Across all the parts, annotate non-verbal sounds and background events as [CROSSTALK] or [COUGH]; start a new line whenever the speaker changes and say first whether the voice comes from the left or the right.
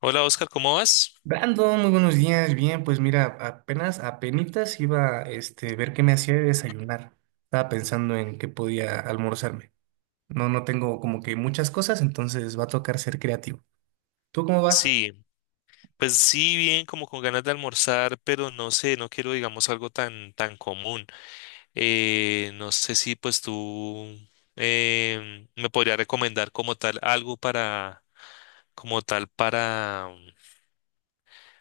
left: Hola Oscar, ¿cómo vas?
right: Brandon, muy buenos días. Bien, pues mira, apenas, apenitas iba ver qué me hacía de desayunar. Estaba pensando en qué podía almorzarme. No, no tengo como que muchas cosas, entonces va a tocar ser creativo. ¿Tú cómo vas?
left: Sí, pues sí, bien, como con ganas de almorzar, pero no sé, no quiero, digamos, algo tan, tan común. No sé si pues tú me podría recomendar como tal algo para, como tal para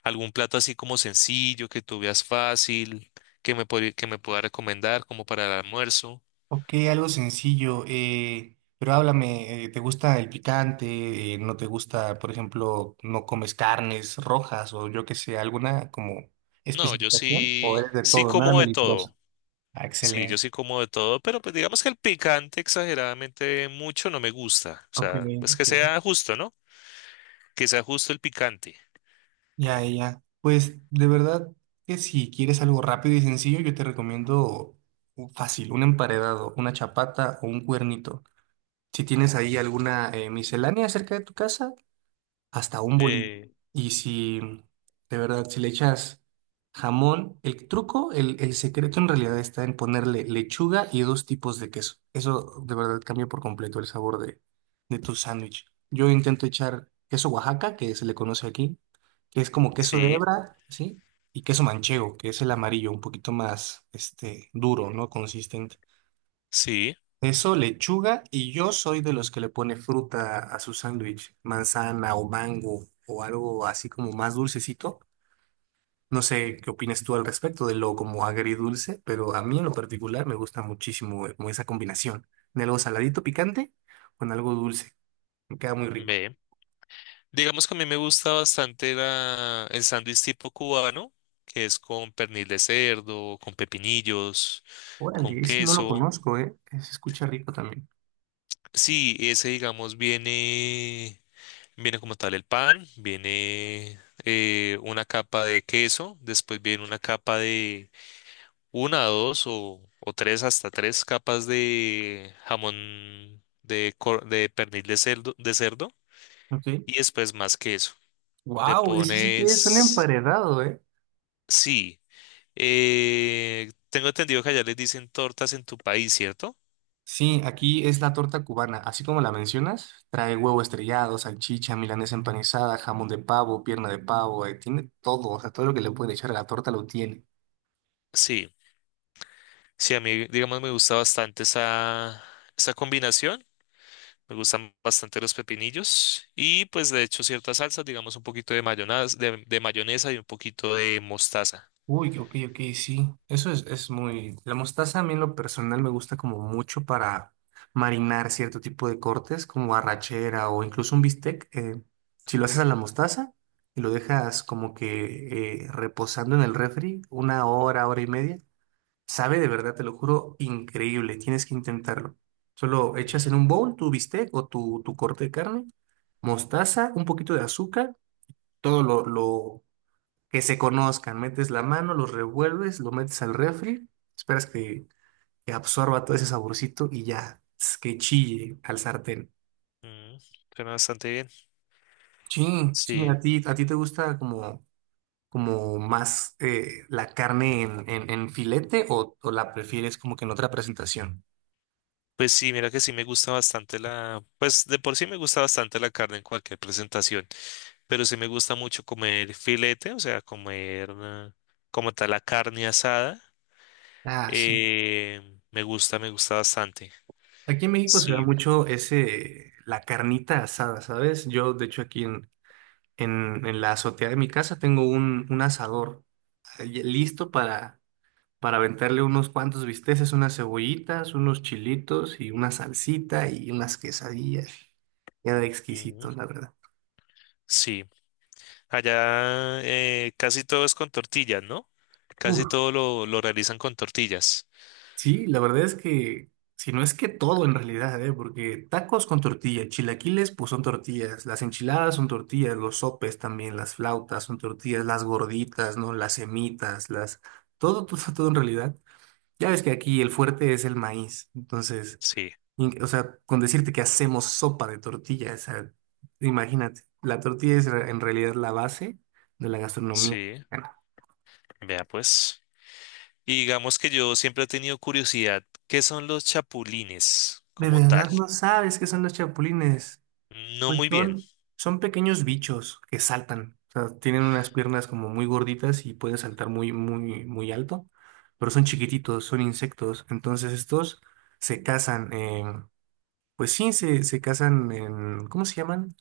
left: algún plato así como sencillo, que tú veas fácil, que me, que me pueda recomendar como para el almuerzo.
right: Ok, algo sencillo, pero háblame, ¿te gusta el picante? ¿No te gusta, por ejemplo, no comes carnes rojas o yo qué sé, alguna como
left: No, yo
right: especificación? ¿O
left: sí,
right: eres de
left: sí
right: todo, nada
left: como de
right: meliflosa?
left: todo.
right: Ah,
left: Sí, yo
right: excelente.
left: sí como de todo, pero pues digamos que el picante exageradamente mucho no me gusta. O
right: Ok,
left: sea, pues que
right: ok.
left: sea justo, ¿no? Que sea justo el picante.
right: Ya, ya. Pues de verdad que si quieres algo rápido y sencillo, yo te recomiendo fácil, un emparedado, una chapata o un cuernito. Si tienes ahí alguna miscelánea cerca de tu casa, hasta un bolillo.
left: Eh,
right: Y si, de verdad, si le echas jamón, el truco, el secreto en realidad está en ponerle lechuga y dos tipos de queso. Eso de verdad cambia por completo el sabor de tu sándwich. Yo intento echar queso Oaxaca, que se le conoce aquí, que es como queso de
left: sí,
right: hebra, ¿sí? Y queso manchego, que es el amarillo, un poquito más, este, duro, ¿no? Consistente.
left: sí,
right: Eso, lechuga, y yo soy de los que le pone fruta a su sándwich, manzana o mango o algo así como más dulcecito. No sé qué opinas tú al respecto de lo como agridulce, pero a mí en lo particular me gusta muchísimo como esa combinación de algo saladito picante con algo dulce. Me queda muy rico.
left: ve. Digamos que a mí me gusta bastante la, el sándwich tipo cubano, que es con pernil de cerdo, con pepinillos, con
right: Órale, ese no lo
left: queso.
right: conozco, ¿eh? Se escucha rico también.
left: Sí, ese digamos viene, viene como tal el pan, viene una capa de queso, después viene una capa de una, dos o tres, hasta tres capas de jamón de, de pernil de cerdo
right: Ok.
left: y después más queso. Le
right: Wow, ese sí que es un
left: pones,
right: emparedado, ¿eh?
left: sí, tengo entendido que allá les dicen tortas en tu país, ¿cierto?
right: Sí, aquí es la torta cubana, así como la mencionas, trae huevo estrellado, salchicha, milanesa empanizada, jamón de pavo, pierna de pavo, tiene todo, o sea, todo lo que le pueden echar a la torta lo tiene.
left: Sí, sí, a mí, digamos, me gusta bastante esa, esa combinación. Me gustan bastante los pepinillos y pues de hecho ciertas salsas, digamos un poquito de mayonesa, de mayonesa y un poquito de mostaza.
right: Uy, ok, ok, sí, es muy... La mostaza a mí en lo personal me gusta como mucho para marinar cierto tipo de cortes, como arrachera o incluso un bistec. Si lo haces a la mostaza y lo dejas como que reposando en el refri una hora, hora y media, sabe de verdad, te lo juro, increíble. Tienes que intentarlo. Solo echas en
left: Mm,
right: un bowl tu bistec o tu corte de carne, mostaza, un poquito de azúcar, todo lo que se conozcan. Metes la mano, los revuelves, lo metes al refri, esperas que absorba todo ese saborcito y ya, tss, que chille al sartén.
left: mm, suena bastante bien.
right: Sí, sí,
left: Sí,
right: a ti te gusta como, como más la carne en, en filete o la prefieres como que en otra presentación.
left: pues sí, mira que sí me gusta bastante la, pues de por sí me gusta bastante la carne en cualquier presentación, pero sí me gusta mucho comer filete, o sea, comer como tal la carne asada,
right: Ah, sí.
left: me gusta bastante.
right: Aquí en México se da
left: Sí,
right: mucho ese, la carnita asada, ¿sabes? Yo, de hecho, aquí en, en la azotea de mi casa tengo un asador listo para aventarle unos cuantos bisteces, unas cebollitas, unos chilitos y una salsita y unas quesadillas. Queda
left: ujú,
right: exquisito, la verdad.
left: sí. Allá casi todo es con tortillas, ¿no? Casi todo lo realizan con tortillas.
right: Sí, la verdad es que, si no es que todo en realidad, ¿eh? Porque tacos con tortilla, chilaquiles pues son tortillas, las enchiladas son tortillas, los sopes también, las flautas son tortillas, las gorditas, ¿no? Las semitas, las... Todo, [LAUGHS] todo, todo en realidad. Ya ves que aquí el fuerte es el maíz, entonces,
left: Sí,
right: o sea, con decirte que hacemos sopa de tortilla, o sea, imagínate, la tortilla en realidad la base de la gastronomía
left: sí,
right: mexicana.
left: vea pues. Y digamos que yo siempre he tenido curiosidad, ¿qué son los chapulines
right: De
left: como tal?
right: verdad no sabes qué son los chapulines.
left: No
right: Pues
left: muy bien.
right: son, son pequeños bichos que saltan. O sea, tienen unas piernas como muy gorditas y pueden saltar muy, muy, muy alto, pero son chiquititos, son insectos. Entonces estos se cazan, pues sí, se cazan en, ¿cómo se llaman?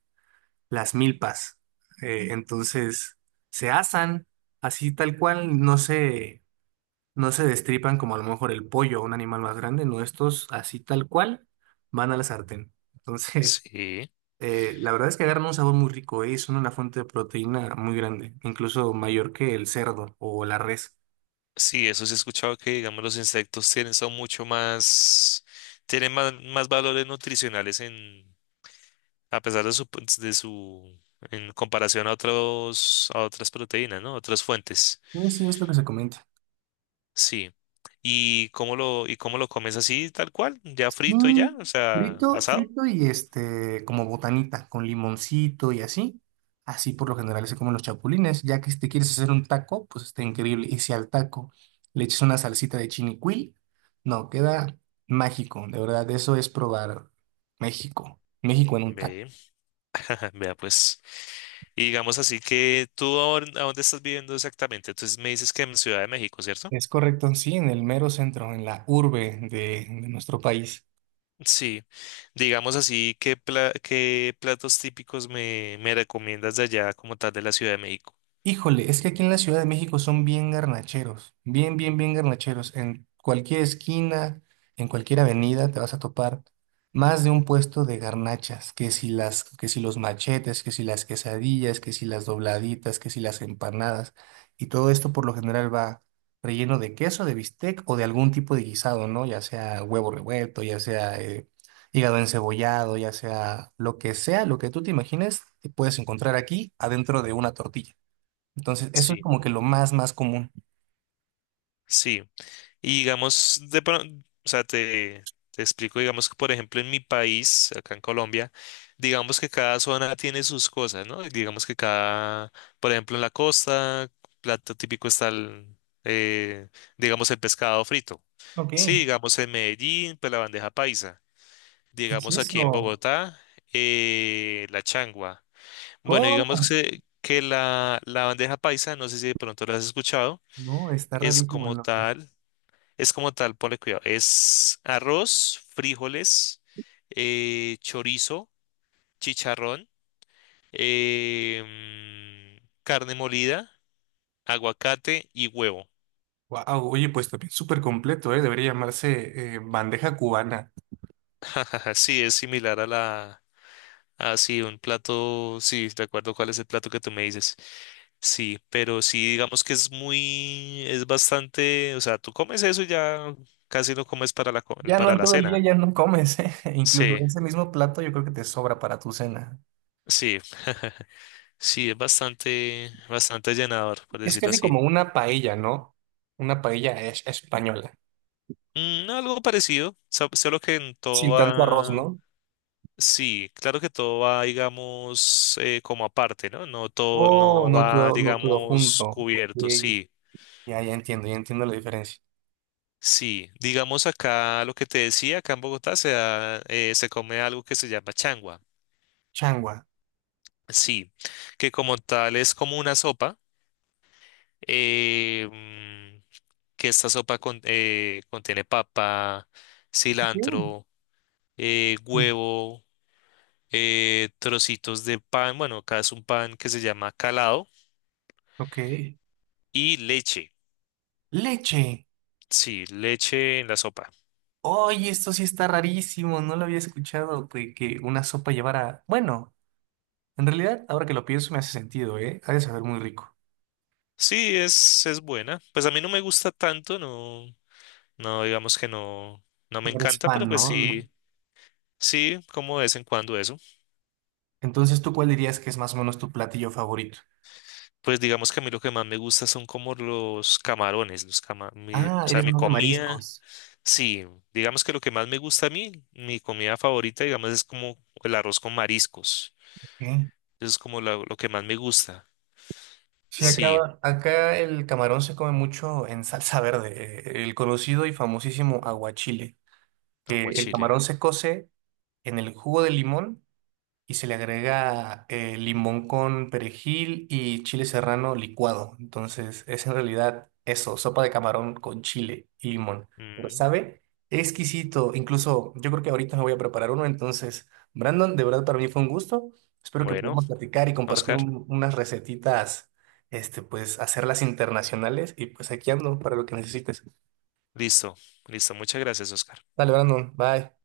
right: Las milpas. Entonces se asan así tal cual, no se destripan como a lo mejor el pollo o un animal más grande, no, estos así tal cual van a la sartén. [LAUGHS] Entonces...
left: Sí,
right: La verdad es que agarran un sabor muy rico, y son una fuente de proteína muy grande, incluso mayor que el cerdo o la res.
left: sí, eso sí he escuchado que, digamos, los insectos tienen, son mucho más, tienen más, más valores nutricionales en, a pesar de su, en comparación a otros, a otras proteínas, ¿no? Otras fuentes.
right: Sí, sí, es lo que se comenta.
left: Sí. Y cómo lo comes así, tal cual? ¿Ya frito y
right: Mm,
left: ya? O sea,
right: frito,
left: asado.
right: frito y como botanita, con limoncito y así. Así por lo general se comen los chapulines, ya que si te quieres hacer un taco, pues está increíble. Y si al taco le echas una salsita de chinicuil, no, queda mágico, de verdad, eso es probar México, México en un taco.
left: Ve, [LAUGHS] vea pues. Y digamos así que tú a dónde estás viviendo exactamente. Entonces me dices que en Ciudad de México, ¿cierto?
right: Es correcto, sí, en el mero centro, en la urbe de nuestro país.
left: Sí. Digamos así, ¿qué, qué platos típicos me, me recomiendas de allá como tal de la Ciudad de México?
right: Híjole, es que aquí en la Ciudad de México son bien garnacheros, bien, bien, bien garnacheros. En cualquier esquina, en cualquier avenida te vas a topar más de un puesto de garnachas, que si las, que si los machetes, que si las quesadillas, que si las dobladitas, que si las empanadas. Y todo esto por lo general va relleno de queso, de bistec o de algún tipo de guisado, ¿no? Ya sea huevo revuelto, ya sea hígado encebollado, ya sea, lo que tú te imagines, te puedes encontrar aquí adentro de una tortilla. Entonces, eso es
left: Sí.
right: como que lo más, más común.
left: Sí. Y digamos, o sea, te explico, digamos que por ejemplo en mi país, acá en Colombia, digamos que cada zona tiene sus cosas, ¿no? Digamos que cada, por ejemplo en la costa, plato típico está el, eh, digamos el pescado frito.
right: Ok,
left: Sí,
right: ¿qué
left: digamos en Medellín, pues la bandeja paisa.
right: es
left: Digamos aquí en
right: eso?
left: Bogotá, la changua. Bueno,
right: ¿Cómo?
left: digamos que la bandeja paisa, no sé si de pronto la has escuchado,
right: No, está
left: es
right: rarísimo el
left: como
right: nombre.
left: tal. Es como tal, ponle cuidado. Es arroz, frijoles, chorizo, chicharrón, eh, carne molida, aguacate y huevo.
right: Wow, oye, pues también súper completo, ¿eh? Debería llamarse bandeja cubana.
left: [LAUGHS] Jajaja, sí, es similar a la... Ah, sí, un plato... Sí, de acuerdo cuál es el plato que tú me dices. Sí, pero sí, digamos que es muy... Es bastante... O sea, tú comes eso y ya casi no comes para la,
right: Ya no
left: para
right: en
left: la
right: todo el día
left: cena.
right: ya no comes, ¿eh? [LAUGHS] Incluso
left: Sí,
right: ese mismo plato yo creo que te sobra para tu cena.
left: sí. [LAUGHS] Sí, es bastante, bastante llenador, por
right: Es
left: decirlo
right: casi
left: así.
right: como una paella, ¿no? Una paella española.
left: Mm, algo parecido, solo que en todo
right: Sin tanto arroz,
left: va,
right: ¿no?
left: sí, claro que todo va, digamos, como aparte, ¿no? No todo,
right: Oh,
left: no
right: no
left: va,
right: todo, no todo
left: digamos,
right: junto. Ok.
left: cubierto,
right: Sí.
left: sí,
right: Ya, ya entiendo la diferencia.
left: sí. Digamos acá lo que te decía, acá en Bogotá se da, se come algo que se llama changua,
right: Changua.
left: sí, que como tal es como una sopa, eh, mm, que esta sopa contiene papa,
right: Bien.
left: cilantro
right: Uy,
left: huevo, trocitos de pan, bueno, acá es un pan que se llama calado
right: ok.
left: y leche.
right: Leche.
left: Sí, leche en la sopa.
right: Oye, esto sí está rarísimo. No lo había escuchado de que una sopa llevara. Bueno, en realidad, ahora que lo pienso, me hace sentido, ¿eh? Ha de saber muy rico.
left: Sí, es buena. Pues a mí no me gusta tanto, no, no, digamos que no, no me
right: No eres
left: encanta, pero
right: fan,
left: pues
right: ¿no? No.
left: sí, sí, como de vez en cuando eso.
right: Entonces, ¿tú cuál dirías que es más o menos tu platillo favorito?
left: Pues digamos que a mí lo que más me gusta son como los camarones, los cama, mi, o
right: Ah,
left: sea,
right: eres
left: mi
right: más de
left: comida.
right: mariscos.
left: Sí, digamos que lo que más me gusta a mí, mi comida favorita, digamos, es como el arroz con mariscos.
right: Ok.
left: Eso es como lo que más me gusta.
right: Sí,
left: Sí,
right: acá, acá el camarón se come mucho en salsa verde, el conocido y famosísimo aguachile, que el
left: aguachile.
right: camarón se cose en el jugo de limón y se le agrega limón con perejil y chile serrano licuado. Entonces es en realidad eso, sopa de camarón con chile y limón. Pero
left: Mm,
right: sabe exquisito. Incluso yo creo que ahorita me voy a preparar uno. Entonces, Brandon, de verdad para mí fue un gusto. Espero que
left: bueno,
right: podamos platicar y compartir
left: Oscar,
right: unas recetitas, este, pues hacerlas internacionales y pues aquí ando para lo que necesites.
left: listo, listo. Muchas gracias, Oscar.
right: Dale, Brandon, bye.